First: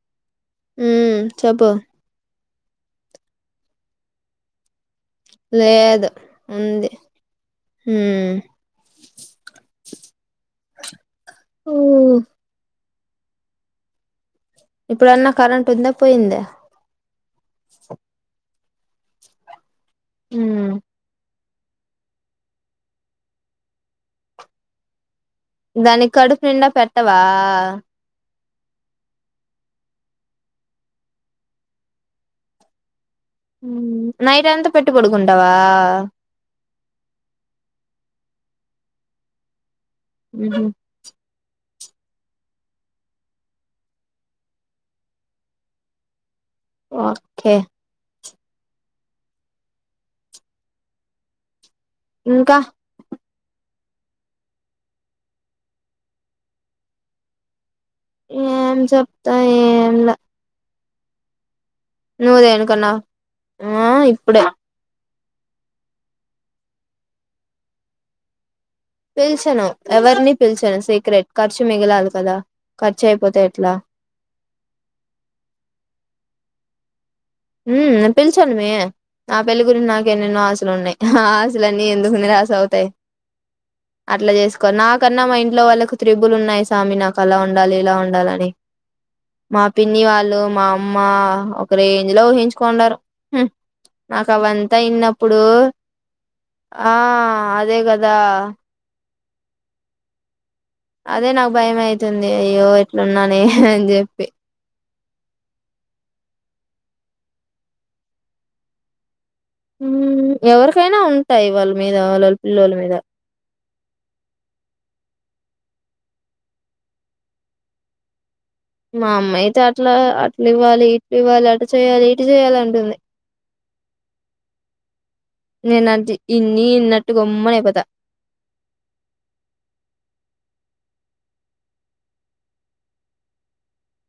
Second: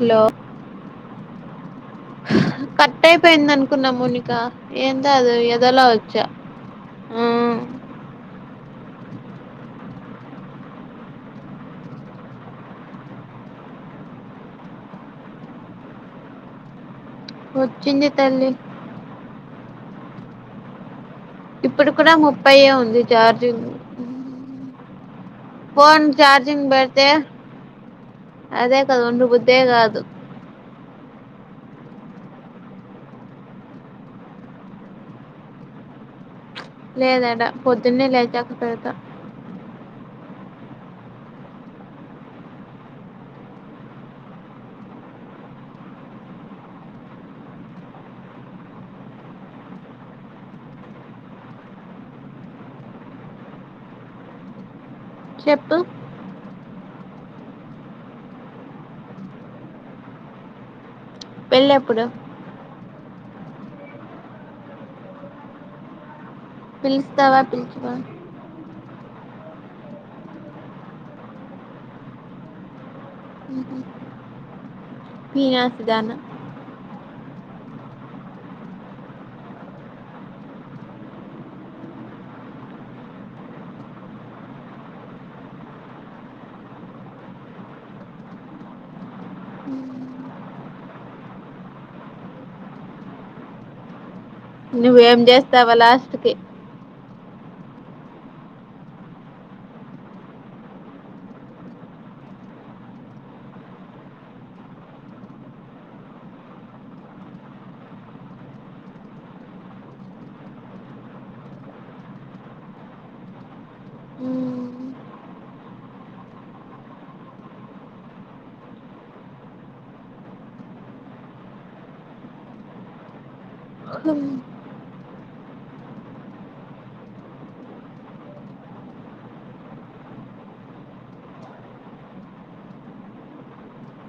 Hello ఊ చెపు cut అయిపోయింది అనుకున్నా మోనిక ఏన్ లేదు ఉంది ఆ హూ ఓ ఇప్పుడన్న కరెంట్ ఉందా పోయింద వచ్చిందిత అల్లి హూ ఇప్పుడు కూడా ముప్పైయ్యే ఉంది చార్జింగ్ ఫోన్ దానికి కడుపు నిండా చార్జింగ్ బెడితే పెట్టవా అదే కాదు ఉండ బుద్ధే గాదు నైట్ అంత పెట్టు పడుకుంటవా లేదేడ పొద్దున్నే లేచాక పెడతా ఉహు ఓకే ఇంకా చెప్పు ఏం చెప్తా ఏంలే పెళ్ళెప్పుడు నువ్ దేనికన్నావ్ ఆ ఇప్పుడే పిలిస్తావా పిలుచుకో పిల్చను ఎవర్ని పిల్చను సీక్రెట్ ఖర్చు మిగిలాలి కదా క పీనాసిదానా ఊమ్ నేనె పిలిచాను మే నా పెళ్లి గురించి నాకు ఎన్నెన్నో ఆశలు ఉన్నయ్, ఆ ఆశలన్నీ ఎందుకు నిరాశ అవుతాయ్. అట్లా చేసుకోనచ నాకన్నా మా ఇంట్లో వాళ్ళకు త్రిబుల్ ఉన్నాయ్ సామి, నాకు అలా ఉండాలి ఇలా ఉండాలని. మా పిన్ని వాళ్ళు మా అమ్మ ఒకరే జిలో ఊహించుకుండారు హు నాకు అవంతా నువ్వేం ఇన్నప్పుడూ చేస్తావా లాస్ట్ కి ఆ అదే గదా అదే నాక్ భయం అయితుంది అయ్యో ఎట్లున్నానే అని చెప్పి ఊమ్ ఎవరికైనా ఉంటాయ్ వాళ్ళ మీద వాళ్ళళ్ పిల్లోల్ మీద మా అమ్మాయితే అట్లా అట్లివ్వాలి ఇట్లివ్వాలి అటు చెయ్యాలి ఇటు చేయ్యాలి అంటుంది నేనడ్డి ఇన్నీ ఇన్నట్టు గమ్మునైపోత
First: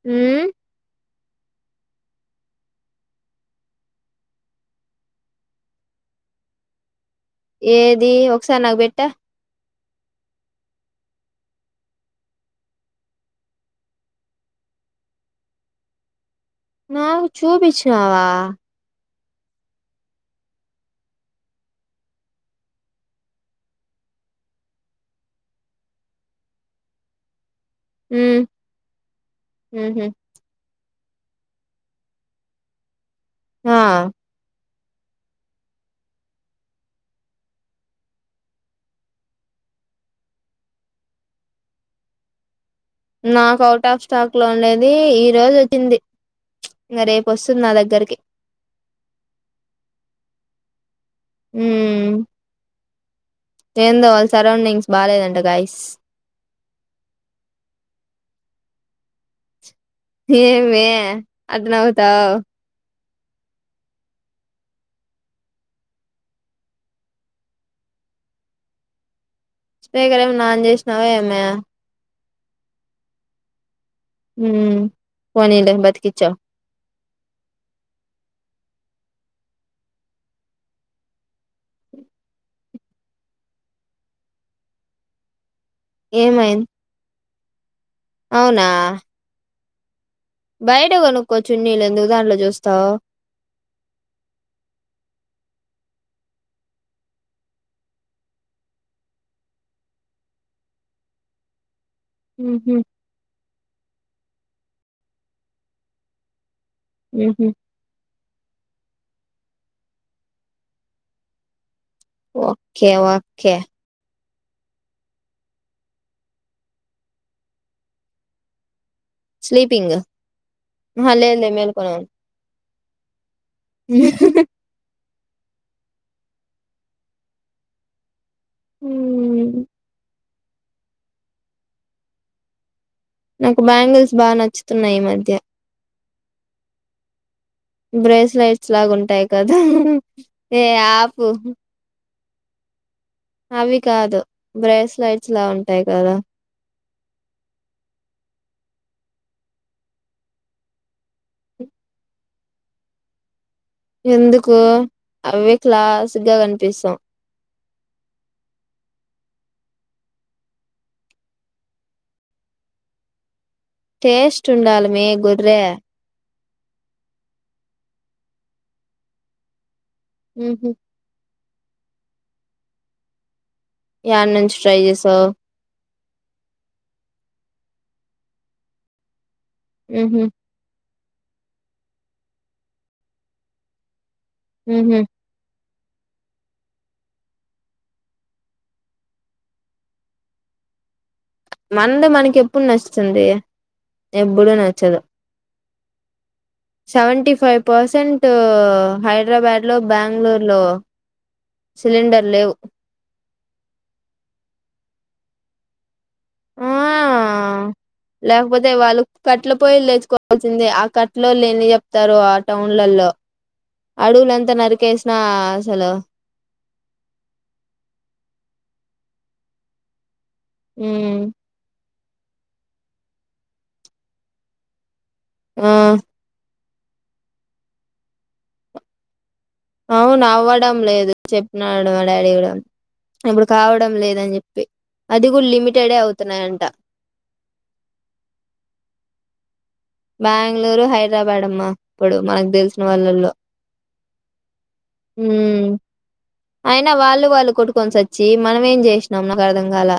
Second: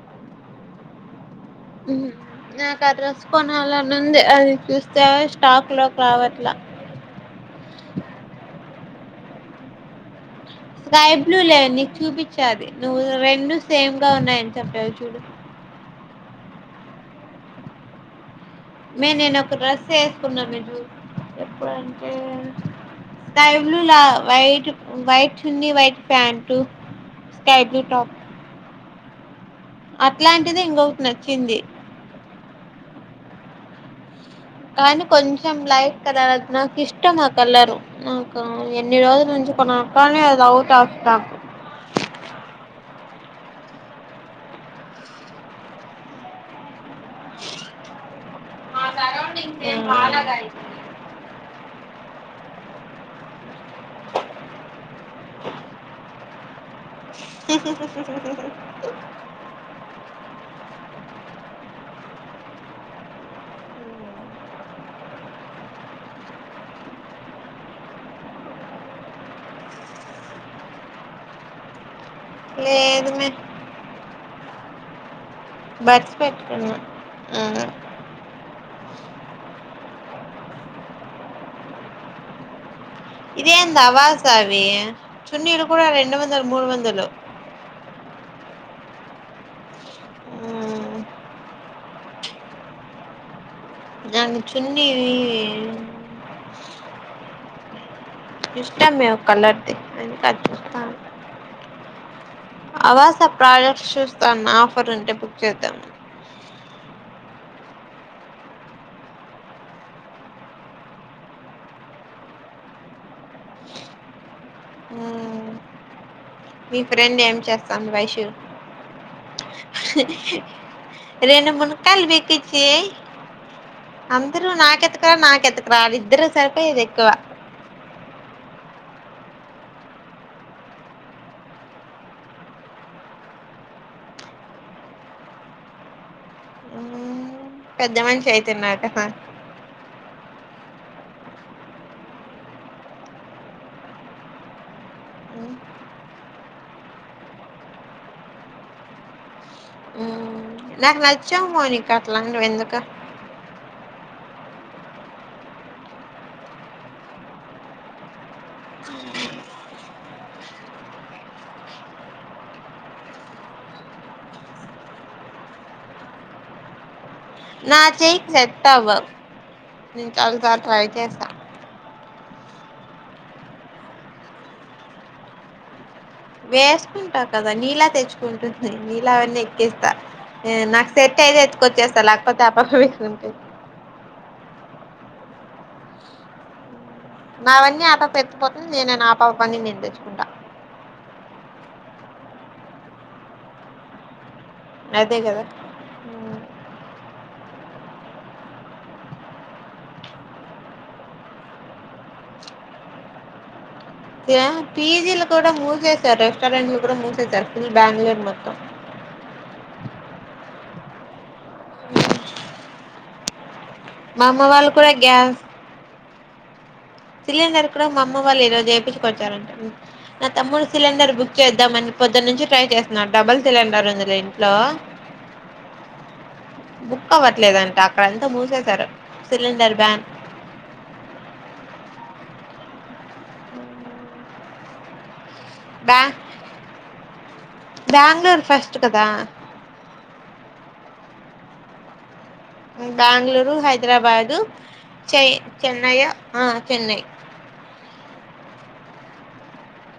ఊ నాకు ఆ డ్రెస్ కొనాలనుంది అది చూస్తే స్టాక్ లో రావట్లా ఏదీ ఒకసారి నాకు బెట్ట స్కై బ్లూ లే నీకు చూపిచ్చా అది నువ్వు రెండు సేమ్ గా ఉన్నాయని చెప్పావ్ చూడు నాగు చూపిచ్చావా మే నేను ఒక డ్రెస్ వేసుకున్నాను మీ ఎప్పుడంటే స్కై బ్లూ వయిట్ వయిట్ చున్ని white Pat sky blue top హ్మ్ ఊహూ అట్లాంటిది ఇంకోటి నచ్చింది ఆ కానీ కొంచెం లైట్ కలర్ అది నాకు ఇష్టం ఆ కలర్ నాకు ఎన్ని రోజుల నుంచి కొనాలి కానీ అది ఔట్ ఆఫ్ స్టాక్ నాకు అవుట్ ఆఫ్ స్టాక్ లో ఉండది ఈ రోజు వచ్చింది ఇంకా రేపు వస్తుంది నా దగ్గరకి ఉమ్ ఉమ్ ఏందో వాళ్ళ సరౌండింగ్స్ బాగాలేదంట గైస్ ఏం మే ఆటా నవ్వుతావ్ స్పీకర్ ఏం అన ఆన్ చేసినావా ఏమే లేదు మే పోనీలే బతికిచావ్ ఉమ్ ఇదేంది ఆవసవే చున్నీలు కూడా రెండు వందలు ఏమైంది మూడు వందలు అవునా బయట కొనుక్కోచున్నీలు ఎందుకు దాంట్లో చూస్తావు నాకు చున్ని ఇష్టం మే ఒక కలర్ది అందుకే చూస్తానా ఊహూ ఆవాస ప్రోడక్ట్స్ చూస్తాన్న ఆఫర్ అంటే బుక్ చేద్దాం అని ఉహ ఓకే ఓకే మీ ఫ్రెండ్ ఏం చేస్తుంది వైషు స్లీపింగ్ ఆహా లేదులే రెండు మేలుకునే మునక్కాయలు పిలిచి అందరు నాకత్ నాకు ఎతుకు రా ఇద్దరు సరిపోయారు ఎక్కువ హ నాకు బ్యాంగిల్స్ బాగా నచ్చుతున్నాయి ఈ మధ్య పెద్ద మనిషి బ్రేస్లెట్స్ అయితున్నారు లాగా కదా ఉంటాయి కదా ఏ ఆపు అవి కాదు బ్రేస్లైట్స్ లా ఉంటాయి కదా నాకు నచ్చవు మౌనిక అట్లాటివి ఎందుకో ఎందుకు అవే క్లాగ్గా కనిపిస్తాం టేస్ట్ ఉండాలమే గొర్రీ నా చేయికి సెట్ అవ్వవు నేను చాలా సార్లు ఉహు ట్రై చేశా యని నుంచి ట్రై చేసావు వేసుకుంటా కదా నీళ్ళ తెచ్చుకుంటుంది నీళ్ళ అవన్నీ ఎక్కేస్తా ఉహు నా సెట్ అయితే ఎతుకొచ్చేస్తా లేకపోతే ఆపప మీంటా ఉహు నావన్నీ ఆ పాప ఎత్తుకుపోతుంది ఆ పాపవి అన్ని నేను తెచ్చుకుంట మంది మనకి ఎప్పుడు నచ్చంది ఎప్పుడు నచ్చదు హ సెవెంటీ ఫైవ్ పర్సెంట్ హైదరాబాద్లో బెంగళూర్లో సిలిండర్ లేవు యా పీజీలు కూడా మూసేస్తూ సార్ ఆ రెస్టోరెంట్లు కూడా మూసేసారు ఫుల్ బెంగుళూరు మొత్తం లేకపోతే వాళ్ళు కట్ల పొయలు తెచుకోవాల్సిందే ఆ కట్లో లేన్ని చెప్తారు ఆ టౌన్లలో మా అడవులు అమ్మ అంత వాళ్ళు కూడా నరికేసిన గ్యాస్ అసలు సిలిండర్ కూడా మా అమ్మ వాళ్ళు ఈ రోజు ఎపిచ్చుకొచ్చారంట నా తమ్ముడు సిలిండర్ ఉమ్ బుక్ చేద్దామని పొద్దున్న నుంచి ట్రై చేస్తున్నారు డబుల్ సిలిండర్ ఉంది లే ఇంట్లో ఆ బుక్ అవ్వట్లేదంట అక్కడంతా మూసేశారు సిలిండర్ బ్యాన్ అవునవ్వడం లేదు చెప్పిన అనడు మా డాడీ కూడా ఇప్పుడు కావడం లేదని చెప్పి అది కూడా లిమిటెడే బ్యా అవుతున్నాయంట బెంగళూరు ఫస్ట్ కదా బెంగళూరు హైదరాబాద్ అమ్మా ఇప్పుడు మనకు తెలిసిన వాళ్ళల్లో బ్యాంగ్లూరు హైదరాబాదు చెై చెన్నై ఓ ఆ చెన్నై వాలు వాలు కొట్టుకొని చచ్చి మనమేం చేసినాం నాకు అర్ధం కాల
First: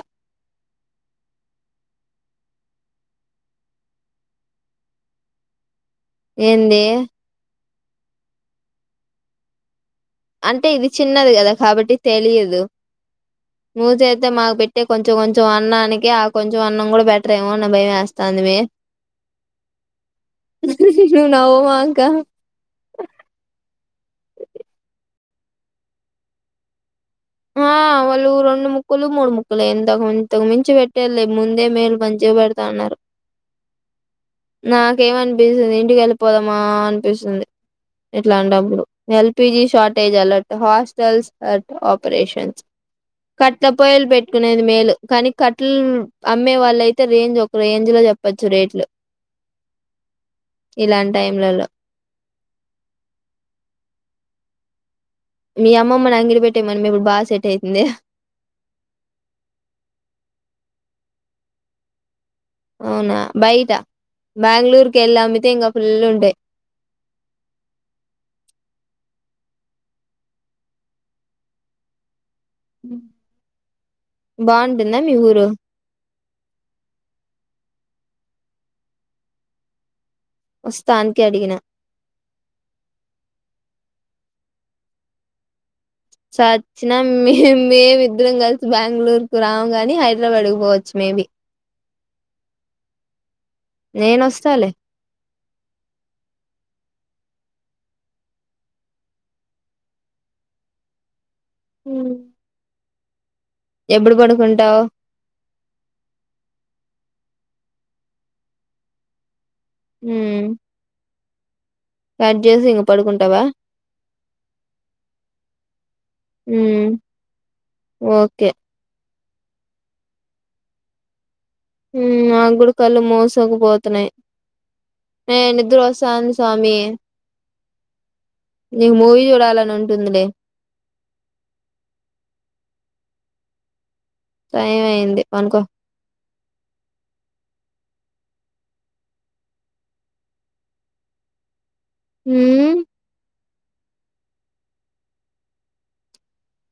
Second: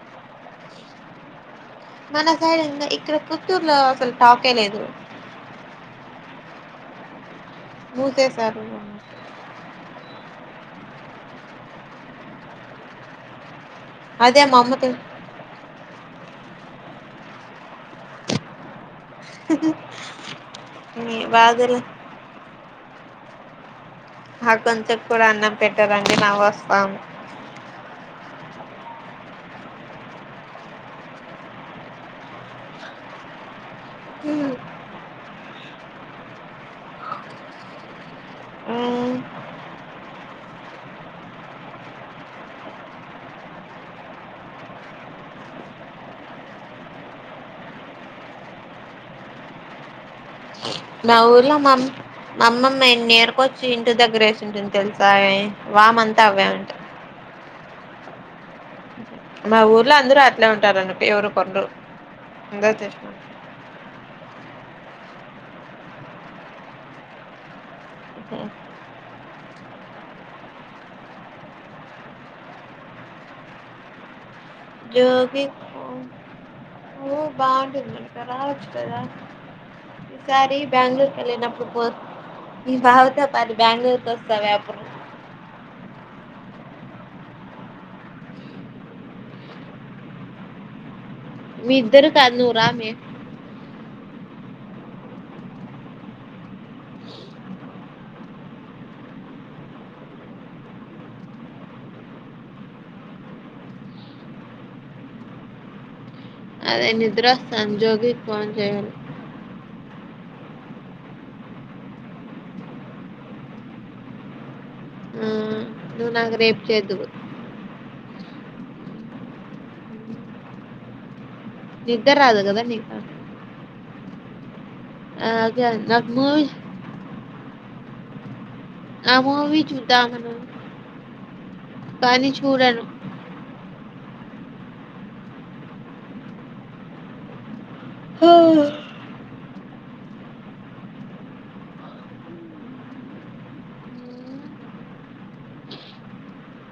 మన సైడ్ ఇంగ ఇక్కడ కుత్తూరులో అసలు టాకే లేదు ఏంది మూసేసారు అంటే ఇది చిన్నది కదా కాబట్టి తెలియదు మూచేతే అదే మాకు మా అమ్మ పెట్టే తి కొంచెం కొంచెం అన్నానికి ఆ కొంచెం అన్నం కూడా బెటర్ ఏమో అని భయమేస్తందమి నువ్వు వాదులు నవ్వమాకా ఆ కొంచెం కూడా అన్నం పెట్టరంటే నవ్వోస్తాంది ఆ మా వోళ్ళు రెండు ముక్కలు మూడు ముక్కలు ఇంతకు ఇంతకు మించి పెట్టేలే ముందే మేలు మంచిగా పెడతాన్నారు నాకేమనిపిస్తది ఇంటికి వెళ్ళిపోదామా అనిపిస్తుంది ఇట్లాటపుడు మ్మ్ LPG shortage alert hostels at ఆప్ ప్రేషన్స్ కట్ల పొయలు పెట్టుకునేది మేలు కానీ కట్లు అమ్మే వాళ్ళ అయితే రేంజ్ ఒక రేంజ్ల చెప్పచ్చు రేట్లు ఇలాంటి నా ఊర్లో టైంలలో మా అమ్ మా అమ్మమ్మ ఎన్ని ఏరుకొచ్చి ఇంటి దగ్గర వేసింటుంది తెలుస మీ అమ్మమ్మని అంగిడి పెట్టే మను ఇప్పుడు బాగా సెట్ అయితంది మా ఊర్లో అందరూ అట్లే ఉంటారు అన్నట్టు ఎవరు కొండ్రు అవునా బైట బెంగళూరుకి ఎల్ అమ్మితే ఇంకా పుల్లు ఉంటయ్ ఊహు బాగుంటుందా మీ ఊరు ఊ బాగుంటుది నువ్వు ఇక్క రావచ్చు కదా ఈసారి వస్తా బెంగళూరు అందుకే అడిగిన కెళ్ళినప్పుడు పోత్ ఈ బావతో పాటు బెంగళూరు కో గవి అపుడు వచ్చిన మేం మేమిద్దరం కలిసి బెంగళూరు కు రాము కాని హైదరాబాద్కి పోవచ్చు మేబి మీ ఇద్దరు కర్నూరామీ నేన్ వస్తాలే ఊ ఎప్పుడు పడుకుంటావ్ అదే నిద్రవస్తంది జోగికి ఫోన్ చేయాలి ఊ కట్ చేసి ఇంక పడుకుంటావా ఆ నువ్వు నాకు రేపు ఉమ్ చేదువు ఓకే ఊ నిద్ర రాదు కదా నాకూడా నీకు కళ్ళు మూసుకపోతున్నాయి ఆ, మే అదే నాకు నిద్రోస్తాంది మూవీ సామి ఆ మూవి చూడాలని ఉంటుందిలే చూద్దామను కానీ చూడను టైమ్ అయింది అనుకో ఆహ్ మ్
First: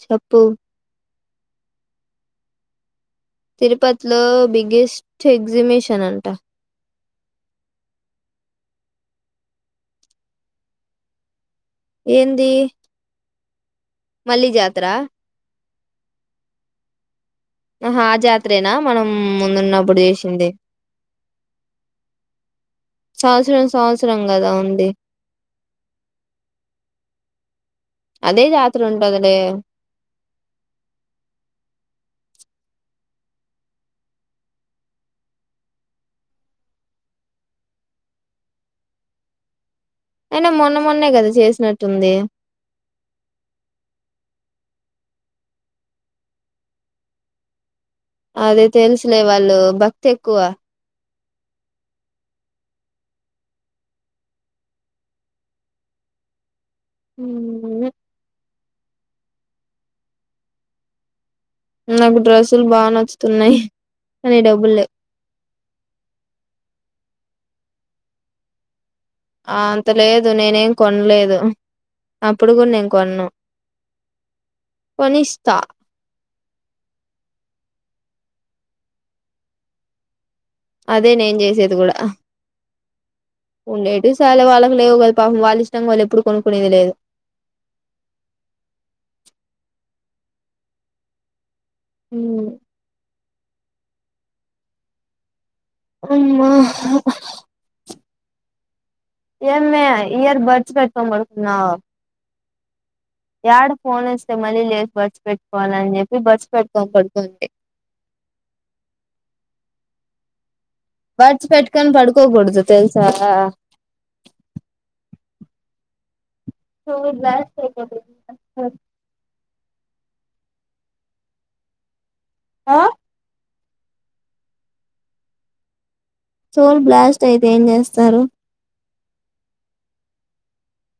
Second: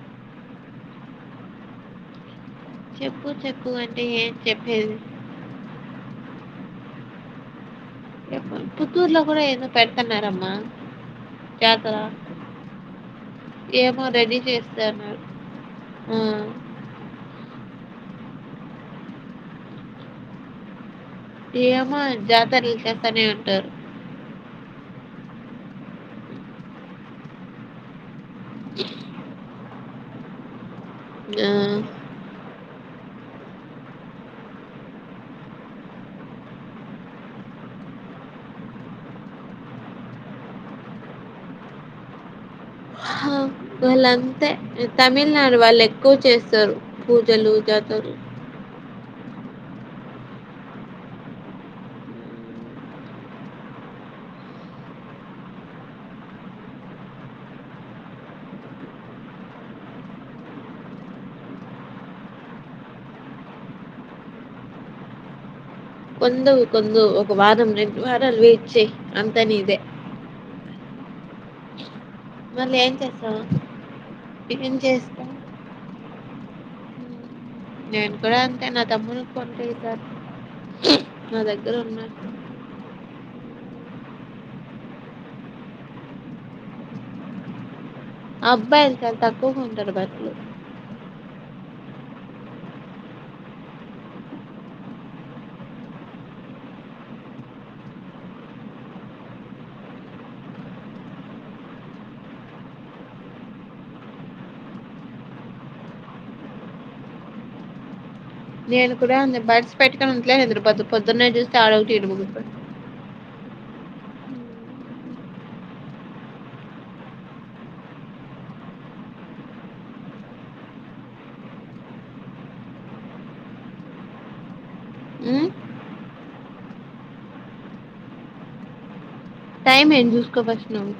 చప్పు చెప్పు చెప్పు అంటే తిరుపతిలో ఏం చెప్పేది బిగ్గెస్ట్ ఎగ్జిమిషన్ అంటా ఎ పుత్తూర్ లో కూడా ఎదో పెడతఅన్నార్ అమ్మా ఏంది ఏమో రెడీ మళ్ళీ జాతర చేస్తాను ఆ ఆహా ఆ జాత్రేనా మనం ముందు ఉన్న అప్పుడు చేసింది ఏమో జాతరలు చేస్తనే ఉంటారు. సంవత్సరంమ్ సంవత్సరంమ్ కదా ఉంది దే అదే జాత్ర ఉంట అది లే ఆ అయినా మొన్న మొన్నే కదా చేసినట్టు ఉంది వాళ్ అంతే తమిళనాడు వాళ్ళు ఎక్కువ చేస్తారు పూజలు జ అదే తెలుసులే వాళ్ళు భక్తి ఎక్కువ ఉమ్ నాకు డ్రస్సులు బాగా నచ్చుతుఉన్నాయి కానీ డబ్బుల్ లేవు కొందు కొందు ఒక వారం రెండు వారాలు వేయి ట్ చేయి ఆ అంత లేదు నేనేమ్ కొన్ లేదు అప్పుడు కూడా మళ్ళీ నేను ఏం కొన్ న్నూ చేస్తావు? ఏం చేస్తా? కొనిస్తా నేన్ కూడా అంతే నా తమ్మును కొన్ పిత్తారు అదే నేన్ చేసేది కూడా హ ఉండేటి సాలే వాళ్ళకి లేవు కదా పాపం వాళ్ళు ఇష్టం వాళ్ళు ఎప్పుడు కొనుక్కునే ది లేదు అబ్బాయిల్ చాలా తక్కువుగా ఉంటారు బస్లో ఉమ్ అమ్మా హ హ ఏంద్ మే ఇయర్ బర్డ్స్ పెట్కోమంటు ఉన్నావ్ యాడ ఫోన్ వస్తే మళ్ళీ లేచ్ వచ్ పెట్టుకోవాల అని చెప్పి బస్సు పెట్టుకో పడ్ తుఉంది నేన్ కూడా అందే బట్స్ పెట్టుకుంఉట్లే ఎంది పొద్దు పొద్దున్నే బడ్స్ చూస్తే ఆడ్ పెట్టుకొని అవుతాయి. రెండు ముగురు పెట్ పడుకోకూడదు తెలుసా ఓ గ్లాస్ ఎ [unintelligible] ఆ హ్మ్. సోల్ బ్లాస్ట్ అయితే ఏమ్ చేస్తారు టైమ్ అయింది చూసుకో ఫస్ట్ నువ్వు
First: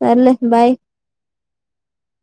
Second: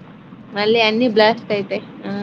సర్లే బాయ్ మళ్ళీ అన్ని బ్లాస్ట్ స్ట్ అయితే ఆ